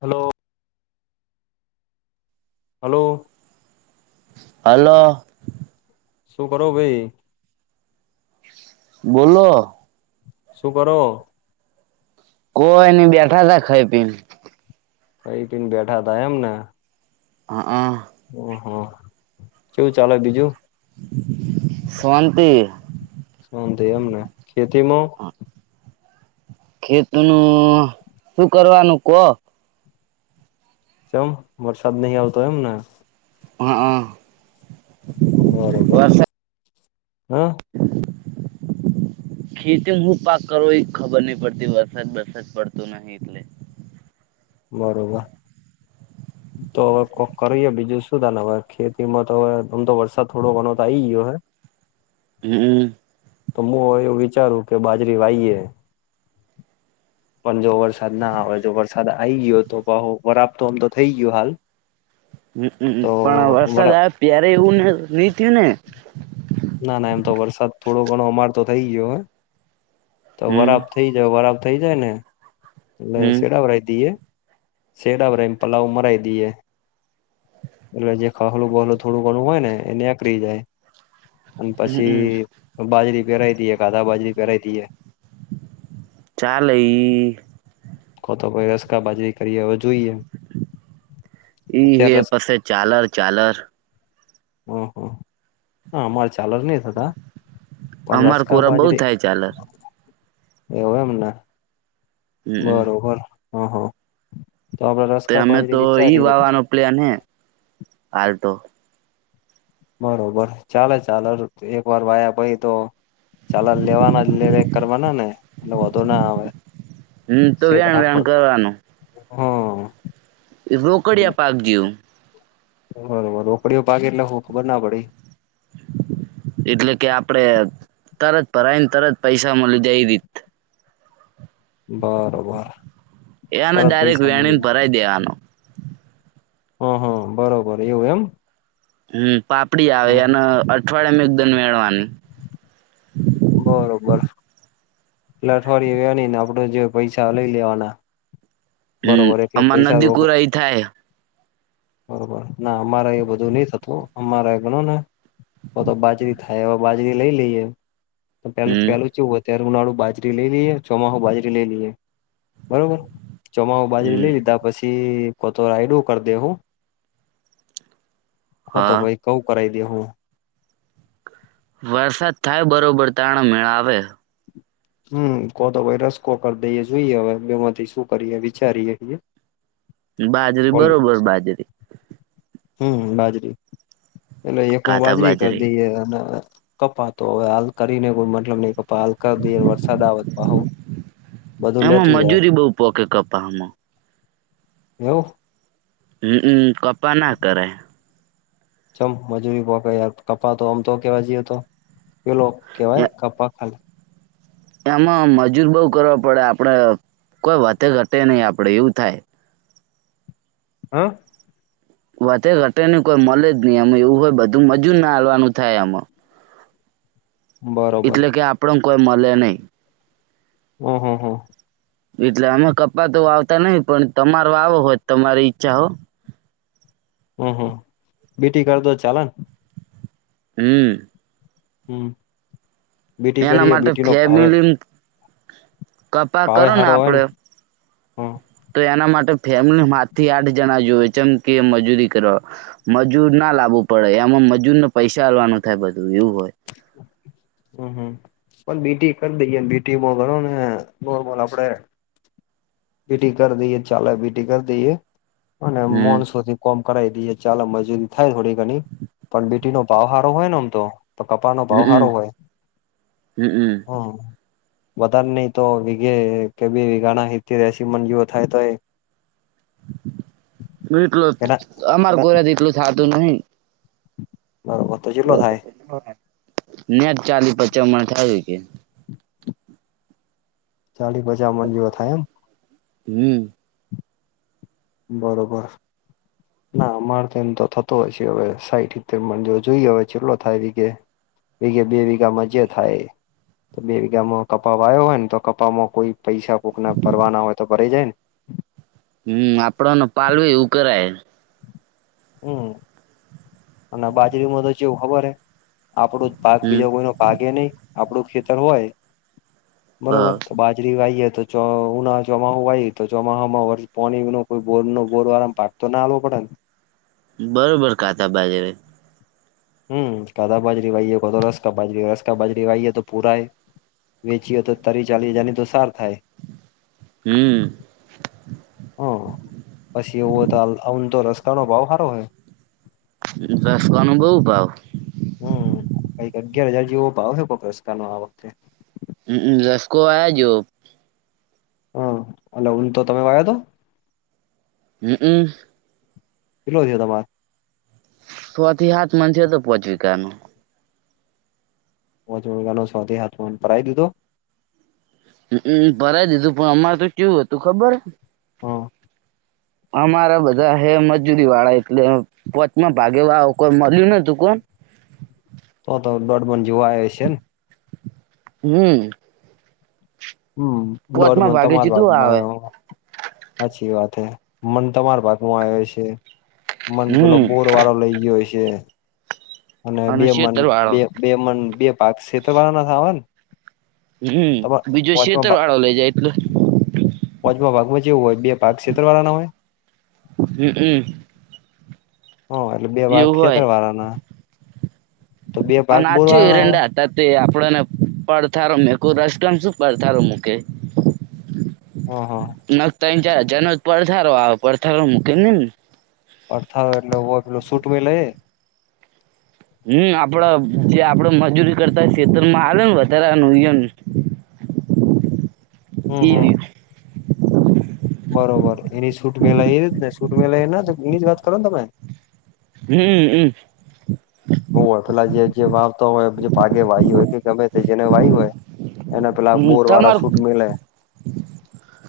Hello. Hello. હાલો શું કરો ભાઈ. બોલો. શું કરો. કોઈની બેઠા તા ખાઈ પીને. ખઈ પીન બેઠા થા એમને. હ અ હ હા શું ચાલે બીજું. શોંતિ શાંતિ એમને ખેતીમાં. ખેતી નું શું કરવાનું કહો. કેમ વરસાદ નહી આવતો એમ ને. હા બરોબર હા [unintelligible] ખેતીમાં હું પાક કરો એ ખબર નહ પડતી વરસાદ વરસાદ પડતો નહી એટલે. બરોબર. તો હવે કોક કરી બીજું શું થાય ને હવે ખેતીમાં તો હવે આમ તો વરસાદ થોડો ઘણો તો આ આવી ગયો હે. [unintelligible] હમ તો હું એવું વિચારું કે બાજરી વાઈએ પણ જો વરસાદ ના આવે જો વરસાદ આવે આ આવી ગયો તો બહો બરાબર તો આમ તો થઈ ગયો હાલ. હમ તો પણ વરસાદ વરા આવે ત્યારે એવું ને નહી થું ને ના ના એમ તો વરસાદ થોડો ઘણો અમાર તો થઇ ગયો હે તો હમ વરા. થઇ જઓ બરાબર થઇ જાય ને. એટલે હમ શેડાવરાય દઈએ શેડાવરાયને પલાવ મરાઈ દઈએ. એટલે જે ખલું બહલું થોડું ઘણું હોય ને એ નીકળી જાય અને હમમ પછી બાજરી પેરાય દઇએ કાધા બાજરી પેરાય દીે. ચાલે ઇ તો ભાઈ રસકા બાજરી કરીએ હવે જોઈ. એ ઈ હે પસે ચાલર ચાલર. હં હ હ અમારે ચાલ જ નહી થતા પણ અમાર રસકા કોરા બઉ બાજરી. થાય ચાલર એવું એમને. હમમ બરોબર હા હા તો આપડે રસ્કા અમે તો બાજરી ઈ વિચારીએે. વાવાનો પ્લેન હ હાલ તો. બરોબર ચાલે ચા એક વાર વાયા પાઈ તો ચાલ લેવાના લેરે કરવાના ને એટલે વાંધો ના આવે હમ તો સટ વેણ આખો વેણ કરવાનું હમ રોકડિયા પાકજીવ. બરોબર રોકડીઓ પાકેે એટલે હ ખબર ના પડી. એટલે કે આપડે તરત ભરાઈને તરત પૈસા મળ દે રી. બરોબર. એને તરત ડારેક પૈસા મળી વેણીને જાય ભરાઈ દેવાનો. હુ હુ બરોબર એવું એમ. હમ પાપડી આવે હ એને અઠવાડિયામાં એકદમ વેળવાની. બરોબર. એટલે અઠવાડયે વેણી ને આપડે જે પૈસા લઈ લેવાના. હમ બરોબર એટલે આમાં પૈસા નદી રોક કુરાઈ થાય. બરોબર ના અમારે એ બધું નહી થતું અમારા ગણો ને, તો તો બાજરી થાય હવે બાજરી લઈ લઈએ. પેલું હમ પેલું ચેવું ઓય ત્યારે ઉનાળું બાજરી લઈ લઈએ ચોમાસું બાજરી લઈ લઈએ બરોબર. ચોમાસુ બાજરી હમ લઈ લીધા પછી કોતો રાઈડું કરી દે હું. કો તો હા ભાઈ ઘઉં કરાવ દે હું. વરસાદ થાય બરોબર તારે મેળા આવે. હમ કો તો વાય રસકો કરી દઈ જોઈએ હવે બે માંથી શું કરીએ વિચારીએ. બાજરી બરોબર બાજરી. હમ બાજરી એટલે એકમાં બાજરી કરી દઈએ અને, કપાતો હવે હાલ કરીને કોઈ મતલબ નહી [inaudible] [inaudible] કપા હાલ કરી દઈને વરસાદ આવે પાહૂ એમાં મજૂરી બઉ પોકે કપાહ માં. એવું. હ મ કપાહ ના કરાય. ચમ મજૂરી પોક યાર કપાહ તો આમ તો કેવા જઈએ તો પેલો કેવાય કપાહ ખાલી એમાં મજૂર બઉુ કરવા પડ આપડે કોઈ વધે ઘટે નહી આપડે એવું થાય. હા. વધે ઘટે ન કોઈ મળે જ નહી અમે એવું હોય બધું મજુર ને આલવાનું થાય અમાં. બરોબર એટલે કે આપણ ન કોઈ મળ નહી. અહં એટલે અમે કપ્પા તો વાવતા નહી પણ તમાર વાવો હોય તો તમારી ઈચ્છા હો. હમ હ બીટી કરતો ચાલે ને? હમ. હમ બીટી એના કરીએ માટે બીટી નો ભાવે કપાહ ભાવે કરો ન હારો હોય ને આપડે. હમ તો એના માટે ફેમિલી માથી આઠ જણા જોવે ચમ કે મજૂરી કરવા. મજૂર ના લાવવું પડ એમાં મજૂરને પૈસા આલવાનું થાય બધું એવું હોય. હમ હમ પણ બીટી કરી દઈએ ન બીટીમાં ગણો ને નોર્મલ આપડે. બીટી કરી દઈએ ચાલે બીટી કરી દઈએ અને હમ માણસોથી. કોમ કરાવી દઈએ ચાલ મજૂરી થાય થોડી ઘણી પણ બીટી નો ભાવ હારો હોય ને આમ તો તો કપાનો હમ ભાવ હારો હોય. હમ હમ વઘારે નહી તો વિઘે કે બે વિઘાના હિતેર એસી મંજૂર થી તો એ એટલ કેના અમાર કોઈ થાતું નહિ બરોબર તો ચેટલો થાય? નેટ ચાલી પચા મણ થઇ હકે ચાલી પચા મણ જેવા થાય એમ હમ બરોબર ના અમાર તો એમ તો થતો હોય હવે સાઈઠ હીતેર મન જેવો જોઈએ હવે ચેટલો થાય વિધે. વીગે બે વીઘામાંજે થાય ઇ બે વીઘામાં કપા વાયો હોય ને તો કપામાં કોઈ પૈસા કોકના ભરવાના હોય તો ભરાઈ જાય ને હમ આપડ ન પાલવે એવું કરાય. હ અને બાજરીમાં તો જેવું ખબર હે, આપડો જ હમ બીજો કોઈનો ભાગ એ નહી. આપડું ખેતર હોય હ બરોબર, તો બાજ જરી વાઈએ તો ઉનાળામાં, ચોમાસું વાય તો ચોમાહામાં વર્ષ પોણી નો કોઈ બોરનો-બોર વારમ પા તો ના આલવો પડે ને. બરોબર, કાતા બાજરે. હમ, કાદા, બાજરી વાઈએ કાતો રસકા બાજરી રસકા બાજરી વાહીએ, તો પૂરાઈ. વેચીએ તો, તારી ચાલીસ હજાર ની તો સાર થાય. હમ. હમ, પછી એવું હોય, તો આમ તો રસકાનો ભાવ સારો હોય. રસકાનું બઉ ભાવ. હમ, કઈક અગિયાર હજાર જેવો ભાવ છે, કોક રસકા નો આ વખતે. રસકો આયા જો. હ, અલા ઊન તો તમે વાયો તો. હમ, હમ. કટલો છે તમારે? સો થી સાત માન છે, તો પોહંચ વિકા ન. [unintelligible] પોંચ વીઘાનો છ થી સાત પરાઈ દીધો. હમ, ભરાઈ દીધું, પણ અમારે તો કેવું હતું ખબર. હા અમારા બધા હે મજૂરી વાળા, એટલે પોચમાં ભાગેવાળો કોઈ મળ્યું ન તું કોણ. તો તો દોડબન જોવા આવે છે ને. હમ. હમ, દોઢ પોચમાં મન ભાગે તમાર ચેટલું આવે વાગમાં. સાચી વાત હે, મન તમારા ભાગમાં આવે છે, મન પેલા હમ બ વારો લઇ ગયો છે. અને બે મન શેતર વાળો બે બે મન બે પાક શેત્ર વાળા ના આવેય ને. [unintelligible] હમ, તમાર બીજો છેતર વાળો લઇ જાય, એટલે. વચમાં ભાગમાં જેવું હોય, બે ભાગ ક્ષેતર વાળાના હોય. હમ. હ, એટલે બે ભાગ એવું હોય ખેતર વાળાના. હ નાચું વાળા ના આવે એરંડા [unintelligible] આપણને પડથારો મેકુ રસતામ શું પડથારો મૂકે. હ હ નખ તા જનો પડથારો આવે પડથારો મૂકીને ને. [unintelligible] પડથળો એટલે, પેલો સૂટવે લઈએ. હમ, આપડે જે આપડે મજૂરી કરતા, ખેતરમાં આલેને વધારેનું. હમ, હમ. બરોબર, એની સૂટ મેલા એ જ ને, સૂટ મેલા એના, એની જ વાત કરો ને તમે. હમ, હમ. હ હોય, પેલા જે જે વાવતા હોય, પછી પાગે વાયુ હોય કે, ગમે તે જેને વાય હોય. એને પેલા હમ બોર વાળા તમાર સૂટ મેલે.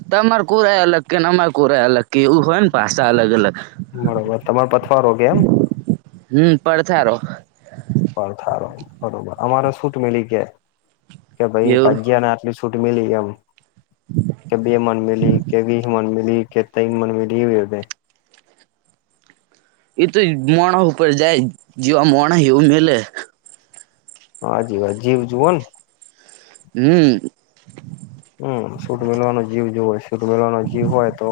તમાર કોરાય અલગ કેને, અમાર કોરાય અલગ કે એવું હોય ને, પાસા અલગ-અલગ. બરોબર, તમાર પથવારો કેમ. હમ પડથારો પરથારો બરોબર, અમારે શૂટ મેલી ગયા કે, ભાઈ એવું ભાગ્યા ના. સૂટ મેલી એમ કે, બે મન મેલી કે, વિહ મન મેલી. કે તઈન મન મીલી. [unintelligible] એ તો માણહ ઉપર જાય, જેવા માણહ એવું મેલે. હા, જીવા જીવ જુઓ ને. હમ્મ. હમ્મ સૂટ મેલવાનો જીવ જોવેશે. સુટ મેલવાનો જીવ હોય તો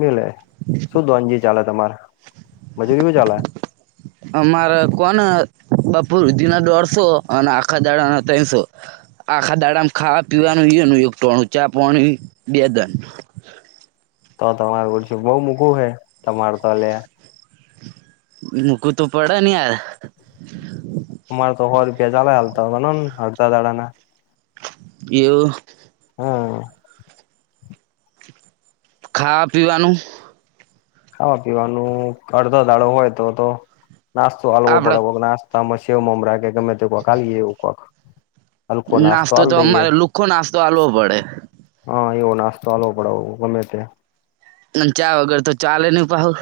મિલે શું દનજી ચાલે તમારે? મજૂરીઓ ચાલે. અમારે કોને બપુરુધિના દોઢસો અને આખા દાડાના ત્રસો. આખા દાડામાં ખાવા પીવાનું નું યણ ચા પાણી બેદન. તો તમારું ઊડશું બહુ મૂકવુંહે તમાર તા લે. મૂકું તો પડે ને યાર. અમારે તો હો રૂપિયા ચાલે હાલતા બનો ને હડતા દાડાના. એયુ હા. ખા પીવાનું ખાવા પીવાનું અડધો દાડો હોય તો તો નાસ્તો હલવો પડે આપણા વોગ નાસ્ તા મે શેવ મમરા કે ગમે તો કો ખાલીએ એવું કોક. હલકો નાસ્તો હાલ તો દઈએ અમારે લુખો નાસ્તો આલવો પડે. હા, એવો નાસ્તો હાલવો પડે ગમે તે. પણ ચા વગર તો ચાલે નહી પાહુ.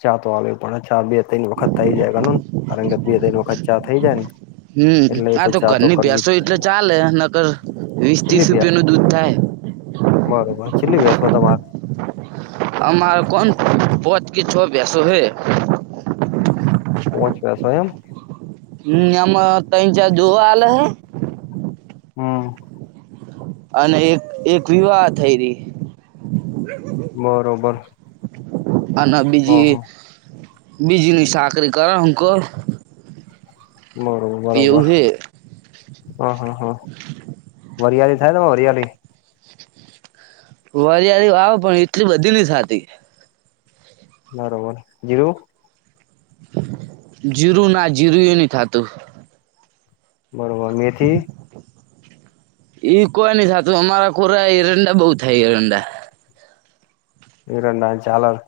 ચા તો આવે પડે ચા બે ત્રણ વખત થઈ જાય ગ ને કારણ કે બે ત્રણ વખત ચા થઈ જાય ને. હમ્મ, એટલે એ આ તો ચા ઘરની કરવી જ ભસો એટલે ચાલે નકર વીસ ત્રીસ ચેટલી રૂપિયા પ્યા નું દૂધ થાય. બરોબર છેલ્લી બેસો તમાર? અમારા કોણ પજ કે છો ભેંસો હૈ. પોચા ભેંસો એમ? હમ્મ, એમાં તૈઈન ચાર દુહા હાલે હૈ. હા. અને એક એક વિવાહ થઈ રહી. બરોબર. અને હ હ બીજી બીજીની સાકરી કરે હું કહ બરોબર એવું બરોબર. હે હ હા હા વરિયાળી થાય ને વરિયાળી. વરિયાળ વા પણ એટલી બધી ની સાતી. બરોબર જીરું? જીરું ના જીરું એ નહી થાતું. બરોબર મેથી? ઈ કોઈ નઈ થતું અમારા ખોરા હિરંડા બઉ થાય હિરંડા. ઈરંડા ચાલણ.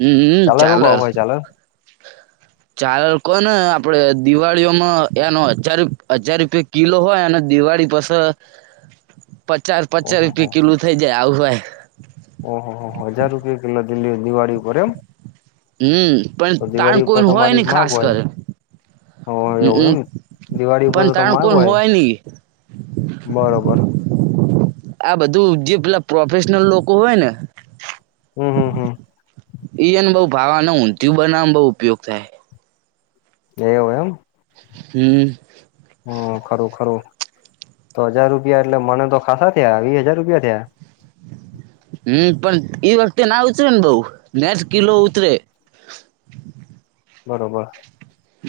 હમ ચાલે એ કાવું હોઈ ચાલે. ચાલ કો ને આપડે દિવાળીઓમાં એનો હજાર હજાર રૂપિયા કિલ્લો હોય અને દિવાળી પાસે પચાસ પચાસ ઓહો રૂપિયા કિલો થઇ જાય આવું હોય. ઓહ હો હો હો હજાર રૂપિયા કિલો દિલ્લી દિવાળી ઉપર એમ? હમ્મ પણ તો ટાઈમ દિવાળી ઉપર કોઈ હોય તમારી નહી માગ ખાસ હોય કર. હમ્મ એવું એમ દિવાળી અમ્મ ઉપર પણ તો તો ટાઈમ માગ કોન હોય નહીં. બરોબર. આ બધું જે પેલા પ્રોફેશનલ લોકો હોય ને હમ્મ હમ્મ એઈને બઉ ભાવવા [unintelligible] બઉુ ઉપયોગ થાય એવું એમ હમ્મ હમ્મ ખરું ખરું તો હજાર રૂપિયા એટલે મને તો ખાાસા થયા વી હજાર રૂપિયા થયા હમ્મ પણ એઈ વખતે ના ઉતરે ને બઉ નેઠ કિલો ઉતરે બરોબર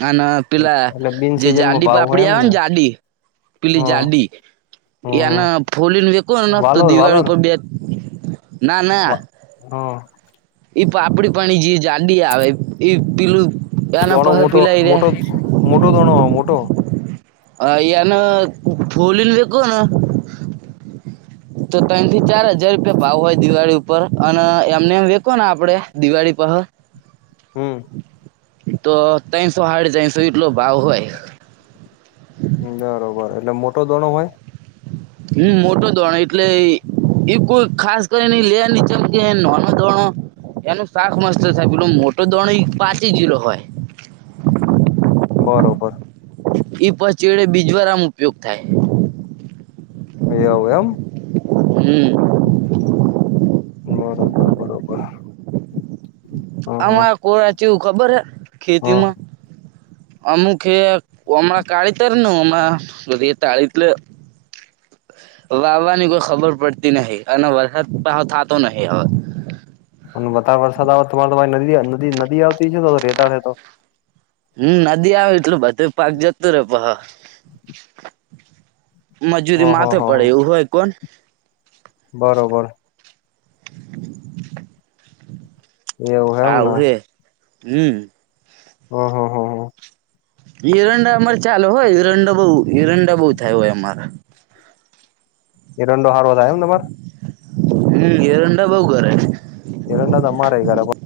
અને ના પેલા એટલે બિન જે સિઝનમાં જાડી ભાવ હોય પાપડી એમ આવે ને જાડી હ પેલી જાડી એના હ ફોલીને વિક નસતો વાલોર વાલોર દિવાળી પર બે ના હ ના. ઈ પાપડી પાણી જે જાંડી આવે ઈ પેલું એના દોણો પહ મોટો, પેલા એને મોટો મોટો દોણો મોટો. આયાના [unintelligible] દેખો ના તો ત્રણ થી ચાર હજાર રૂપિયા ભાવ હોય દિવાળી ઉપર અને એમને એમ વેખો ને આપડે દિવાળી પહલ હમ તો ત્રણસો હાડી ત્રણસો એટલો ભાવ હોય. બરોબર એટલે મોટો દણો હોય હમ મોટો ધોરણ એટલે બિલકુલ ખાસ કરીને લેર નીચેમ કે નાનો ધોણો. એનું શાક મસ્ત છે પેલો મોટો દોણી પાચી ગલો હોય. બરોબર એ પછ, ચેડે બીજવારા મા ઉપયોગ થાય. એવું એમ. હમ બરોબર બરોબર હા હા અમારા કોરા ચેવું, ખબર હ, ખેતી હા માં. અમુક હે, હમણાં કાળી તરને, હમણા રેતાળી એટલે- વાવાની કોઈ ખબર પડતી નહી, અને વરસાદ પાહો થાતો નહી હવ. પણ વધારે વરસાદ આવે તમારે તમારી નદી ન નદી આવતી છે તો રેતાળ હેેતો હમ, નદી આવે એટલે, બધું પાક જતું રે પહ- મજૂરી હ હ માથે હ પડે, એવું હોય કોન. બરોબર. એવું એમ ને આવે હે હમ હો હો હો હો. હિરંડા અમારે ચાલે હોય હિરંડા બહુ હિરંડા બહુ થાય હોય અમારે એરંડો હારો થાય એમ તમાર હમ, એરંડા બઉ કરે. એરંડા અમારે પણ [unintelligible]